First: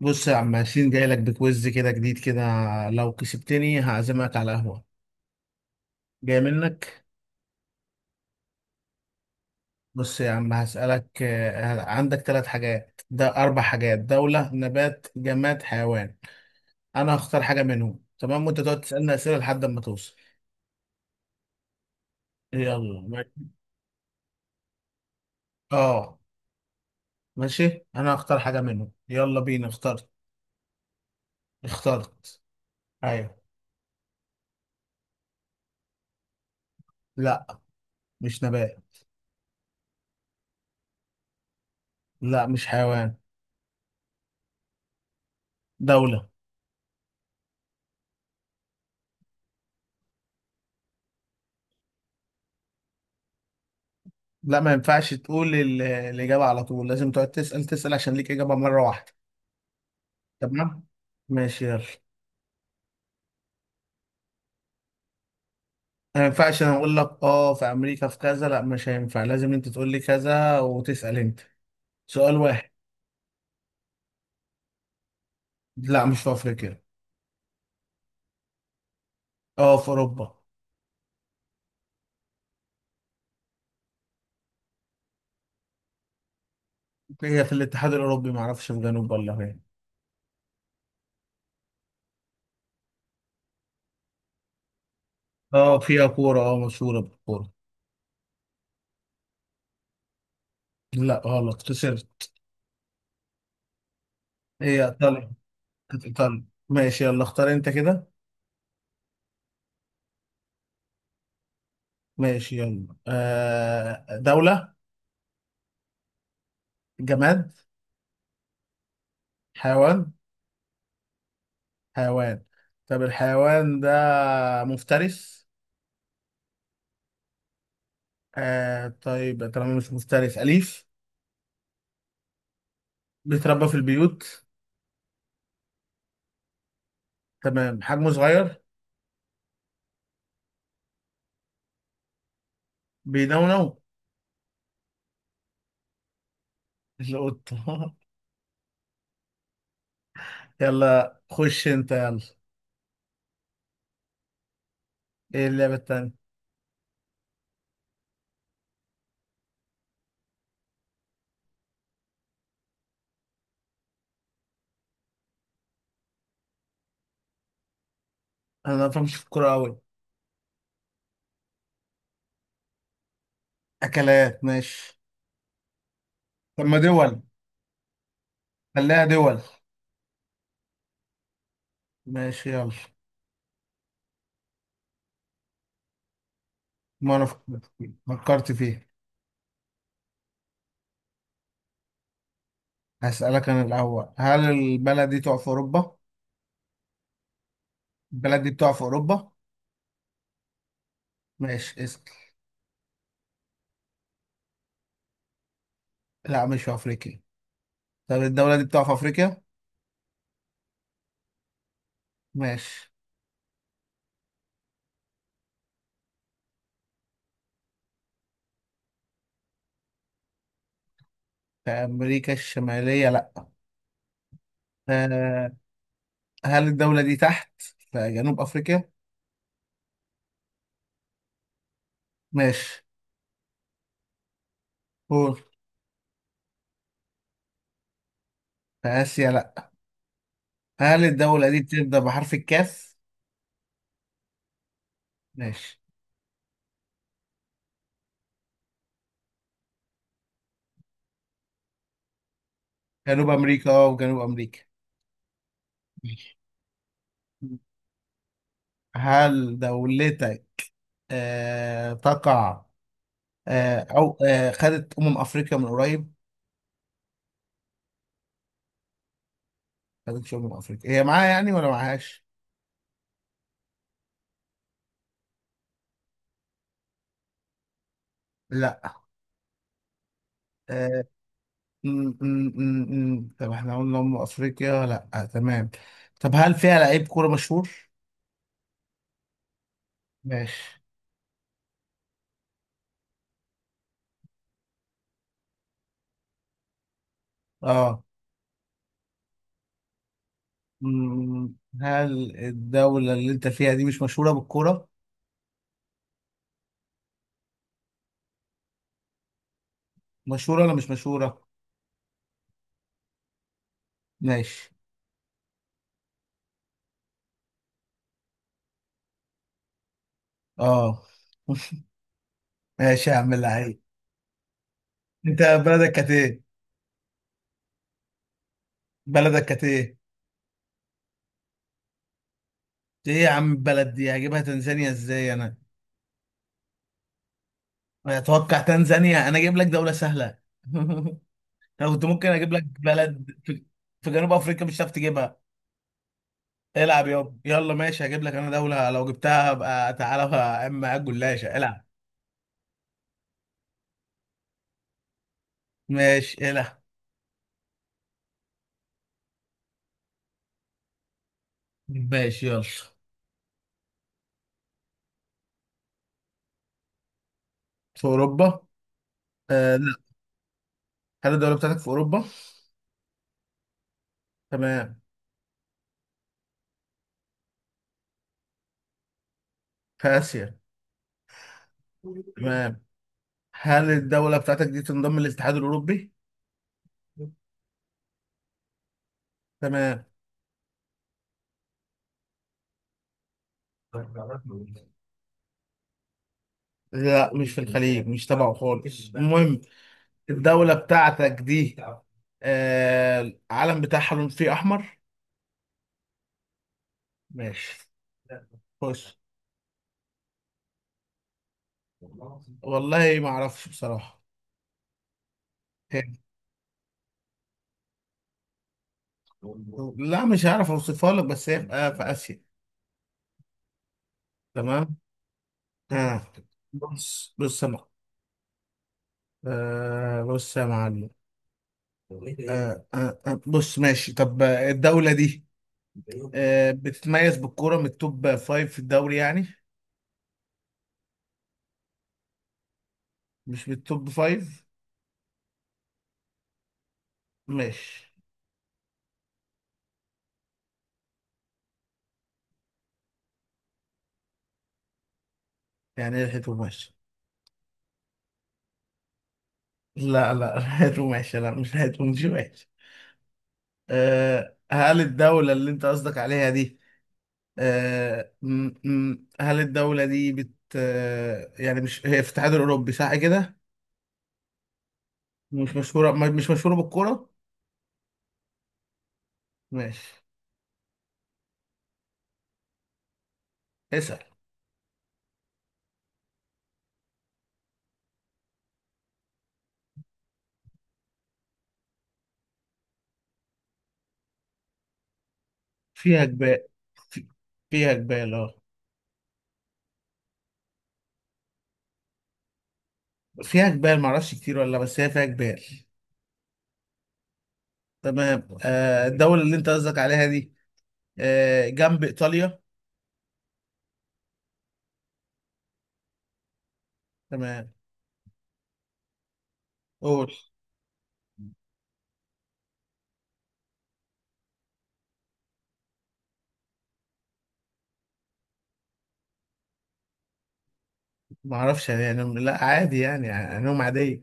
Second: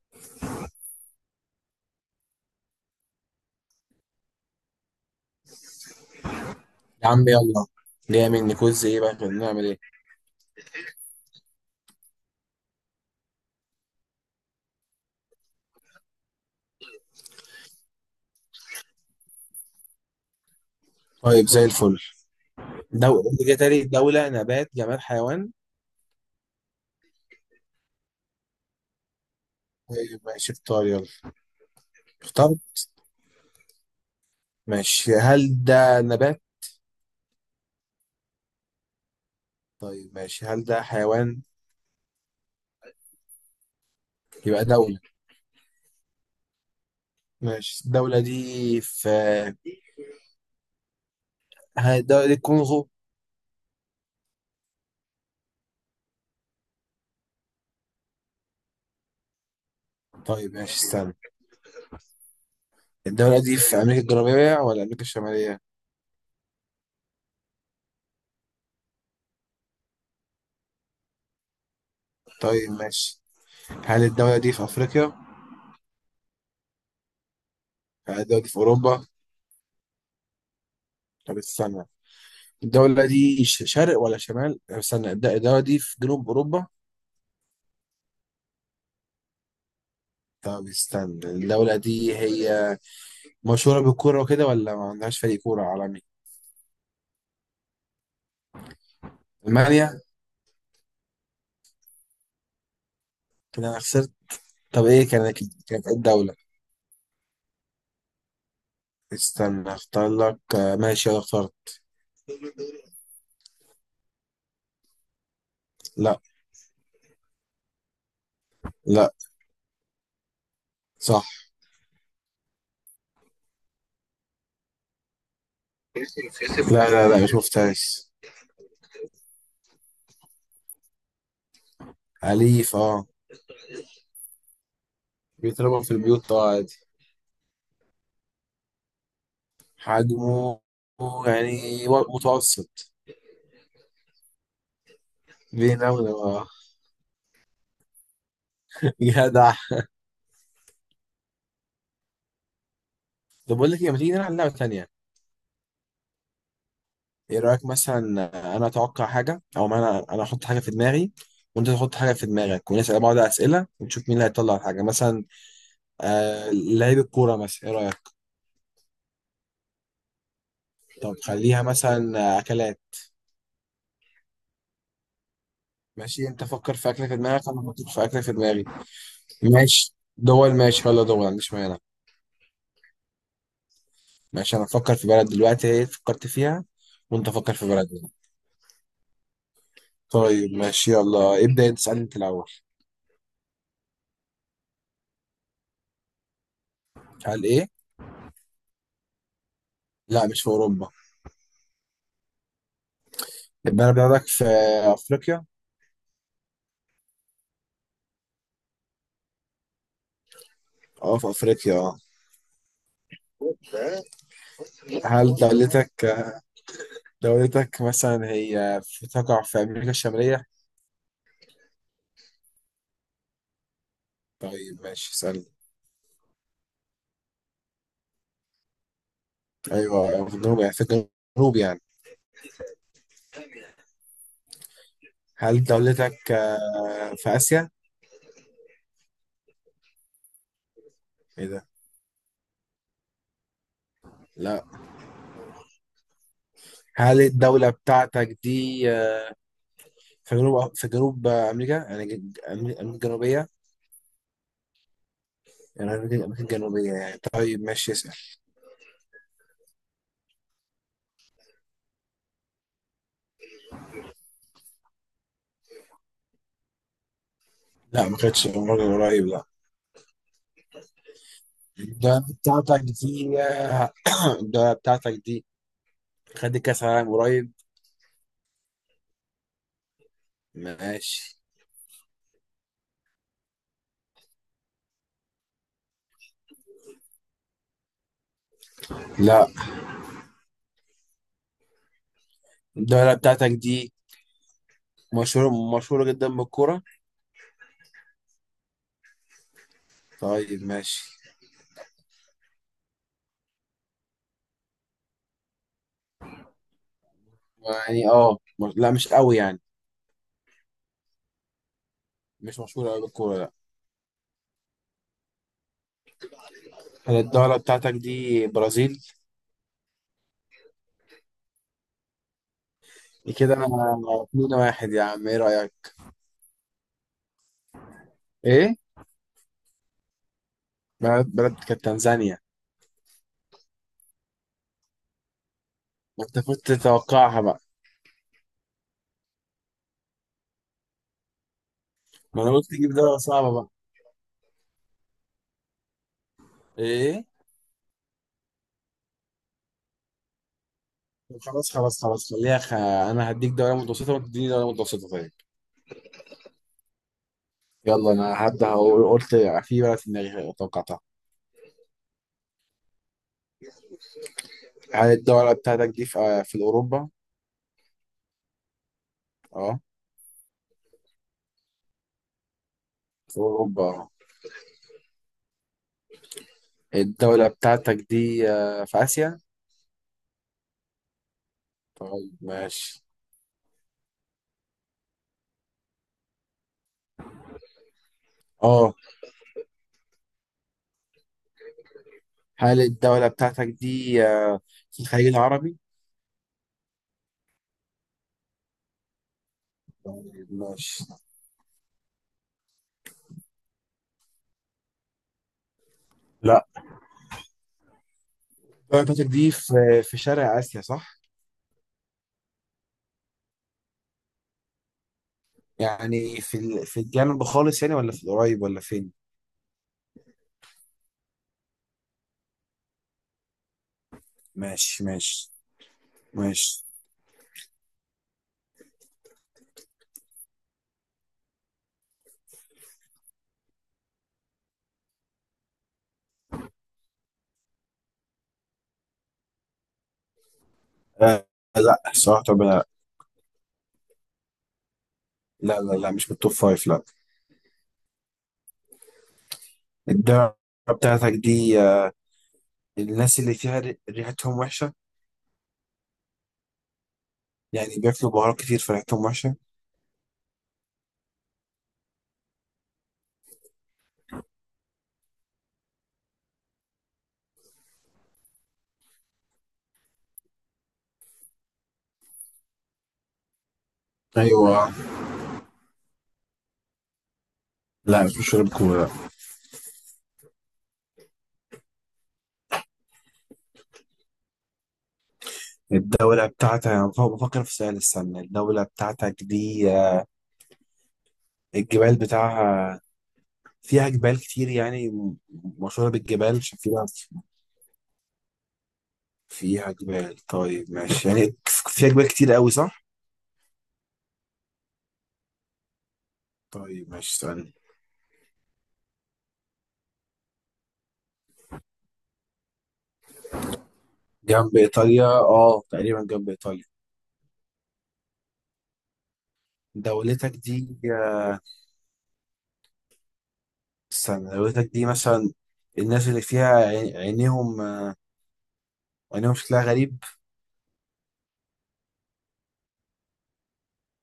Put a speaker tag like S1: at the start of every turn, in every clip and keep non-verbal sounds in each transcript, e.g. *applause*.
S1: بص يا عم ياسين، جاي لك بكويز كده جديد كده. لو كسبتني هعزمك على قهوة. جاي منك.
S2: يا عم يلا. جاي مني كوز ايه بقى؟ كنا نعمل ايه؟
S1: بص يا عم هسألك عندك ثلاث حاجات، ده أربع حاجات: دولة، نبات، جماد، حيوان. أنا هختار حاجة منهم، تمام، وأنت تقعد تسألني أسئلة لحد ما توصل.
S2: طيب زي الفل.
S1: يلا
S2: دولة
S1: ماشي.
S2: جتري، دولة نبات جماد حيوان.
S1: أه. ماشي أنا هختار حاجة منهم، يلا بينا اخترت.
S2: طيب ماشي اختار يلا.
S1: اخترت.
S2: اختار.
S1: أيوه.
S2: ماشي، هل ده نبات؟
S1: لا، مش نبات.
S2: طيب ماشي، هل ده حيوان؟
S1: لا، مش حيوان.
S2: يبقى دولة.
S1: دولة.
S2: ماشي الدولة دي في، هل الدولة دي الكونغو؟
S1: لا، ما ينفعش تقول الإجابة على طول، لازم تقعد تسأل تسأل، عشان ليك إجابة مرة واحدة.
S2: طيب
S1: تمام.
S2: ماشي استنى.
S1: ماشي يلا.
S2: الدولة دي في أمريكا الجنوبية ولا أمريكا الشمالية؟
S1: ما ينفعش أنا أقول لك في أمريكا في كذا، لا مش هينفع، لازم أنت تقول لي كذا وتسأل أنت. سؤال واحد.
S2: طيب ماشي، هل الدولة دي في أفريقيا؟
S1: لا، مش في أفريقيا.
S2: هل الدولة دي في أوروبا؟
S1: آه، في أوروبا.
S2: طب استنى، الدولة دي شرق ولا شمال؟ استنى، الدولة دي في جنوب أوروبا؟
S1: هي في الاتحاد الأوروبي، معرفش في جنوب ولا فين.
S2: طب استنى، الدولة دي هي مشهورة بالكورة وكده ولا ما عندهاش فريق كورة
S1: آه
S2: عالمي؟
S1: فيها كورة، آه مشهورة بالكورة.
S2: ألمانيا؟
S1: لا غلط، خسرت.
S2: كده أنا خسرت.
S1: هي
S2: طب إيه
S1: إيطاليا.
S2: كانت، كانت إيه
S1: كانت
S2: الدولة؟
S1: إيطاليا. ماشي يلا، اختار أنت كده.
S2: استنى أختار لك ماشي أنا اخترت.
S1: ماشي يلا. آه، دولة.
S2: لا.
S1: جماد.
S2: لا
S1: حيوان.
S2: صح
S1: حيوان. طب الحيوان ده مفترس؟
S2: لا، ما شفتهاش.
S1: آه طيب، طالما مش مفترس، أليف.
S2: أليف أه.
S1: بيتربى في البيوت.
S2: بيتربى في البيوت أه عادي.
S1: تمام، حجمه صغير.
S2: حجمه يعني متوسط.
S1: بينونو.
S2: بيناوله أه.
S1: القطة.
S2: *laughs* جدع.
S1: *laughs* يلا خش انت يلا.
S2: طب بقول لك إيه، ما تيجي نلعب لعبة تانية؟
S1: ايه اللعبة التانية؟
S2: ايه رايك مثلا، انا اتوقع حاجه او ما انا احط حاجه في دماغي، وانت تحط حاجه في دماغك، ونسال بعض اسئله ونشوف مين اللي هيطلع الحاجه. مثلا آه لعيب الكوره مثلا، ايه رايك؟
S1: انا ما بفهمش في الكورة أوي.
S2: طب خليها مثلا اكلات.
S1: أكلات ماشي.
S2: ماشي، انت
S1: طب
S2: فكر
S1: ما
S2: في اكله في
S1: دول.
S2: دماغك، انا افكر في اكله في دماغي.
S1: خليها دول.
S2: ماشي دول، ماشي يلا دول ما عنديش مانع.
S1: ماشي يلا.
S2: ماشي، انا افكر في بلد دلوقتي، ايه فكرت فيها.
S1: ما أنا
S2: وانت فكر في بلد.
S1: فكرت فيه.
S2: طيب ماشي يلا ابدا، انت اسالني انت الاول.
S1: هسألك أنا الأول: هل البلد دي تقع في أوروبا؟
S2: هل ايه؟
S1: البلد دي بتقع في أوروبا؟
S2: لا مش في اوروبا.
S1: ماشي اسأل.
S2: البلد بتاعتك في افريقيا؟
S1: لا، مش في أفريقيا. طب الدولة دي بتقع في أفريقيا؟
S2: اه في افريقيا اه.
S1: ماشي.
S2: هل دولتك، دولتك مثلا هي تقع في أمريكا الشمالية؟
S1: في أمريكا الشمالية، لأ.
S2: طيب ماشي اسألني.
S1: آه، هل الدولة دي تحت، في جنوب أفريقيا؟
S2: أيوة في الجنوب يعني، في الجنوب يعني.
S1: ماشي، قول.
S2: هل دولتك في آسيا؟
S1: في آسيا، لأ. هل
S2: إيه
S1: الدولة دي
S2: ده؟
S1: بتبدأ بحرف الكاف؟
S2: لا.
S1: ماشي.
S2: هل الدولة بتاعتك دي في جنوب، في جنوب أمريكا؟ يعني أمريكا، أمريكا
S1: جنوب
S2: الجنوبية؟
S1: أمريكا أه، وجنوب أمريكا.
S2: يعني أمريكا،
S1: ماشي.
S2: أمريكا الجنوبية يعني. طيب ماشي اسأل.
S1: هل دولتك تقع أو خدت أمم أفريقيا من قريب؟
S2: لا ما كانتش مرة قريب لا.
S1: خدتش أمم أفريقيا هي، معاها يعني ولا معاهاش؟
S2: الدولة بتاعتك دي *coughs* *clears throat* الدولة بتاعتك دي خدت كأس عالم قريب؟
S1: لأ. آه،
S2: ماشي.
S1: طب احنا قلنا أم أفريقيا، لأ تمام. طب هل فيها لعيب كورة مشهور؟
S2: لا.
S1: ماشي.
S2: الدولة بتاعتك دي مشهورة جدا بالكورة.
S1: اه.
S2: طيب ماشي
S1: مم، هل الدولة اللي انت فيها دي مش مشهورة بالكورة؟
S2: يعني. اه لا مش قوي يعني.
S1: مشهورة ولا مش مشهورة؟
S2: مش مشهورة قوي بالكورة لا.
S1: ماشي.
S2: هل الدولة بتاعتك دي برازيل؟
S1: اه. *laughs* ماشي يا عم
S2: كده
S1: اللعيب.
S2: انا، اتنين واحد يا عم، ايه
S1: انت بلدك
S2: رأيك؟
S1: كانت ايه؟
S2: ايه؟
S1: بلدك كانت ايه؟
S2: بلد، بلد كانت تنزانيا.
S1: ايه يا عم، البلد دي هجيبها تنزانيا ازاي انا؟
S2: ما انت كنت تتوقعها بقى.
S1: اتوقع تنزانيا! انا اجيب لك دولة سهلة. *laughs* انا كنت ممكن
S2: ما انا
S1: اجيب لك
S2: قلت تجيب دولة
S1: بلد
S2: صعبة
S1: في،
S2: بقى.
S1: في جنوب افريقيا مش هتعرف تجيبها. العب
S2: ايه؟
S1: يابا، يلا ماشي هجيب لك انا دولة، لو جبتها ابقى تعالى بقى، اما على
S2: طب
S1: الجلاشة
S2: خلاص
S1: العب.
S2: خلاص خلاص خليها خ... انا هديك دولة متوسطة وانت تديني دولة متوسطة طيب.
S1: ماشي العب.
S2: يلا انا هبدأ قلت في بلد في دماغي توقعتها.
S1: ماشي يلا.
S2: هل الدولة بتاعتك دي في, في اوروبا؟
S1: في اوروبا؟ آه
S2: اه
S1: لا. هل الدولة بتاعتك في اوروبا؟
S2: اوروبا.
S1: تمام.
S2: الدولة بتاعتك دي في آسيا؟
S1: في اسيا؟ تمام.
S2: ماشي.
S1: هل الدولة بتاعتك دي تنضم للاتحاد الاوروبي؟
S2: اه.
S1: تمام.
S2: هل الدولة بتاعتك دي في الخليج العربي؟
S1: لا، مش في الخليج، مش تبعه خالص، المهم.
S2: طيب،
S1: الدولة
S2: ماشي.
S1: بتاعتك دي آه العلم بتاعها لون فيه احمر؟
S2: لا.
S1: ماشي،
S2: الدولة
S1: خش.
S2: بتاعتك دي في، في شرق آسيا صح؟
S1: والله ما اعرفش بصراحة.
S2: يعني في في الجنوب خالص يعني، ولا في القريب ولا فين؟
S1: لا مش هعرف اوصفها لك، بس هي في في اسيا. تمام.
S2: ماشي ماشي
S1: آه.
S2: ماشي.
S1: بص يا معلم. آه بص يا معلم. آه بص ماشي. طب الدولة دي بتتميز بالكورة، من التوب فايف في الدوري يعني.
S2: آه لا صراحة، طب لا.
S1: مش من التوب فايف؟
S2: لا، مش من التوب فايف لا.
S1: ماشي.
S2: الدولة بتاعتك دي الناس اللي فيها ريحتهم وحشة؟
S1: يعني لحقته ماشي.
S2: يعني بياكلوا بهارات كتير فريحتهم وحشة.
S1: لا لا، *laughs* لحقته ماشي، لا مش لحقته مش ماشي. آه، هل الدولة اللي انت قصدك عليها دي، هل الدولة دي بت آه، يعني، مش هي في الاتحاد الأوروبي صح كده؟
S2: ايوه.
S1: مش مشهورة مش مشهورة بالكورة؟
S2: لا مش بشرب كورة.
S1: ماشي اسأل.
S2: الدولة بتاعتك، أنا بفكر في سؤال السنة. الدولة بتاعتك دي الجبال بتاعها، فيها جبال كتير يعني مشهورة
S1: فيها
S2: بالجبال
S1: جبال.
S2: عشان فيها.
S1: في- فيها جبال اه.
S2: فيها جبال طيب ماشي يعني. فيها جبال كتير قوي صح؟
S1: فيها جبال، معرفش كتير ولا بس هي فيها جبال.
S2: طيب ماشي استنى.
S1: تمام. الدولة اللي أنت قصدك عليها دي جنب إيطاليا؟
S2: جنب إيطاليا اه، تقريبا جنب إيطاليا.
S1: تمام. قول.
S2: دولتك دي استنى دولتك دي مثلا، الناس اللي فيها عينيهم عينيهم شكلها غريب.
S1: معرفش يعني، يعني لا عادي يعني، علوم عادية.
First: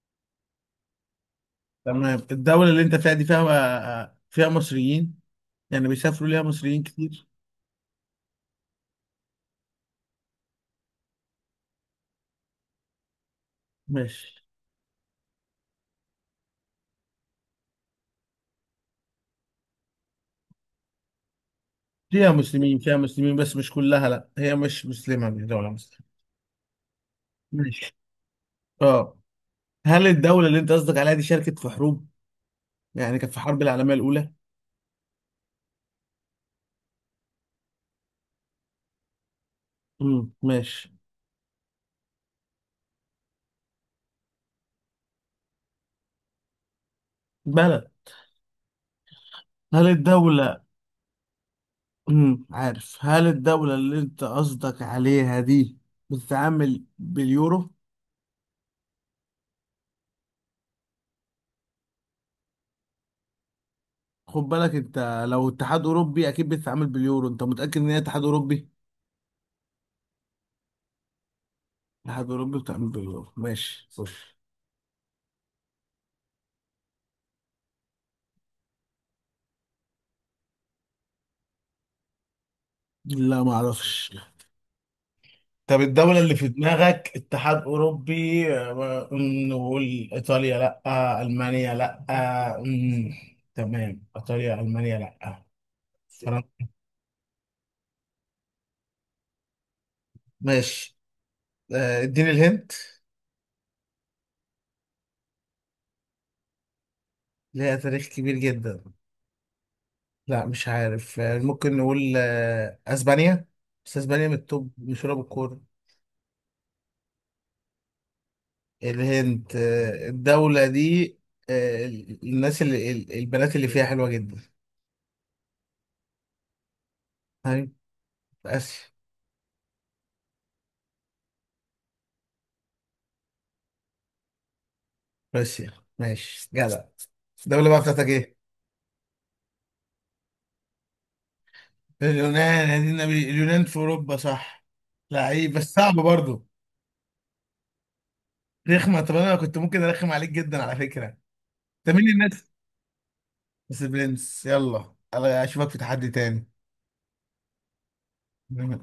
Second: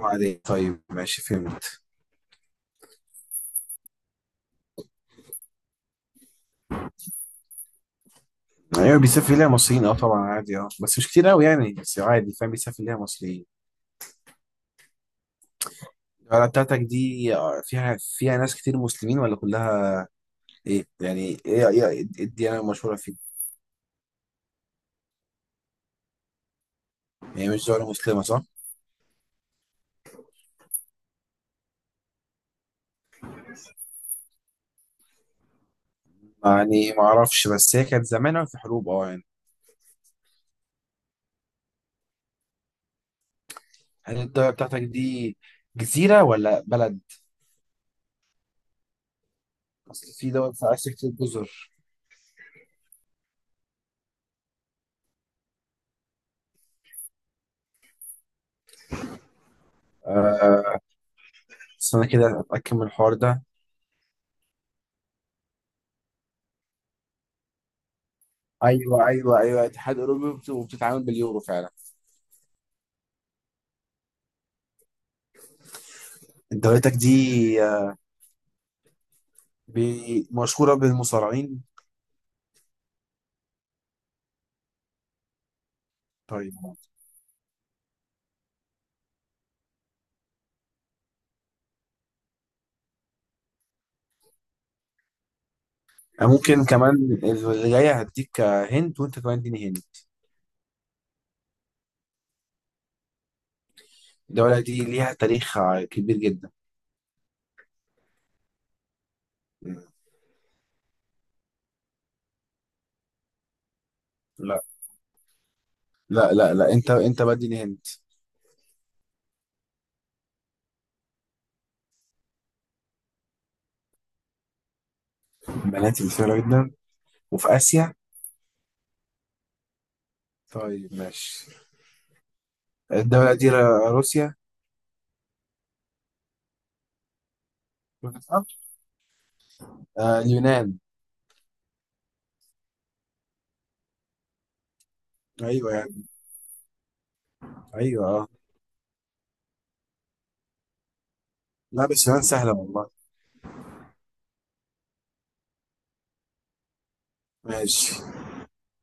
S2: عادي طيب ماشي فهمت.
S1: تمام. الدولة اللي أنت فيها دي فيها فيها مصريين؟ يعني بيسافروا ليها مصريين كتير؟
S2: ايوه بيسافر ليها مصريين اه طبعا عادي اه، بس مش كتير قوي يعني، بس عادي فاهم، بيسافر ليها مصريين.
S1: ماشي.
S2: القلعه بتاعتك دي فيها، فيها ناس كتير مسلمين ولا كلها ايه يعني؟ ايه ايه
S1: فيها
S2: الديانه
S1: مسلمين،
S2: المشهوره
S1: فيها
S2: فيه؟
S1: مسلمين بس مش كلها، لا هي مش مسلمة، مش دولة مسلمة.
S2: يعني مش دولة
S1: ماشي.
S2: مسلمة صح؟
S1: اه. هل الدولة اللي انت قصدك عليها دي شاركت في حروب؟ يعني كانت في الحرب العالمية الأولى؟
S2: يعني ما اعرفش، بس هي كانت زمان أوي في حروب اه يعني.
S1: ماشي.
S2: هل الدولة بتاعتك دي جزيرة ولا بلد؟
S1: بلد. هل
S2: اصل في دول
S1: الدولة.
S2: في آسيا كتير جزر.
S1: عارف. هل الدولة اللي انت قصدك عليها دي بتتعامل باليورو؟
S2: آه استنى كده اتأكد من الحوار ده.
S1: خد بالك انت، لو اتحاد أوروبي أكيد بتتعامل باليورو، انت متأكد ان هي اتحاد أوروبي؟
S2: ايوه ايوه ايوه اتحاد اوروبي وبتتعامل باليورو فعلا.
S1: اتحاد أوروبي بتتعامل باليورو، ماشي خش.
S2: دولتك دي مشهورة بالمصارعين.
S1: لا ما اعرفش. طب الدولة اللي في
S2: طيب
S1: دماغك اتحاد أوروبي، آه، م، نقول إيطاليا لأ، ألمانيا لأ، آه، م، تمام إيطاليا ألمانيا لأ، فرنسا.
S2: ممكن كمان، اللي جاية هديك هنت، وانت كمان اديني هنت.
S1: ماشي. اديني الهنت.
S2: الدولة دي ليها تاريخ كبير جدا.
S1: ليها تاريخ كبير جدا؟ لا مش عارف. ممكن نقول أسبانيا. بس أسبانيا من
S2: لا
S1: التوب مشهورة بالكورة.
S2: لا، انت انت بديني هنت.
S1: الهند. الدولة دي آه، الناس اللي البنات اللي فيها حلوة جدا؟
S2: بنات كتيرة جدا، وفي
S1: طيب،
S2: آسيا.
S1: في آسيا.
S2: طيب ماشي. الدولة دي روسيا؟
S1: روسيا؟ ماشي جدع. الدولة بقى بتاعتك ايه؟
S2: آه اليونان.
S1: اليونان؟ يا دين النبي، اليونان في اوروبا صح. لعيب
S2: ايوه
S1: بس صعب
S2: يعني،
S1: برضه.
S2: ايوه اه.
S1: رخمة، طب انا كنت ممكن ارخم عليك جدا على فكرة.
S2: لا
S1: انت
S2: بس
S1: مين
S2: اليونان
S1: الناس؟
S2: سهلة والله.
S1: بس برنس، يلا أنا اشوفك في تحدي
S2: ماشي.
S1: تاني.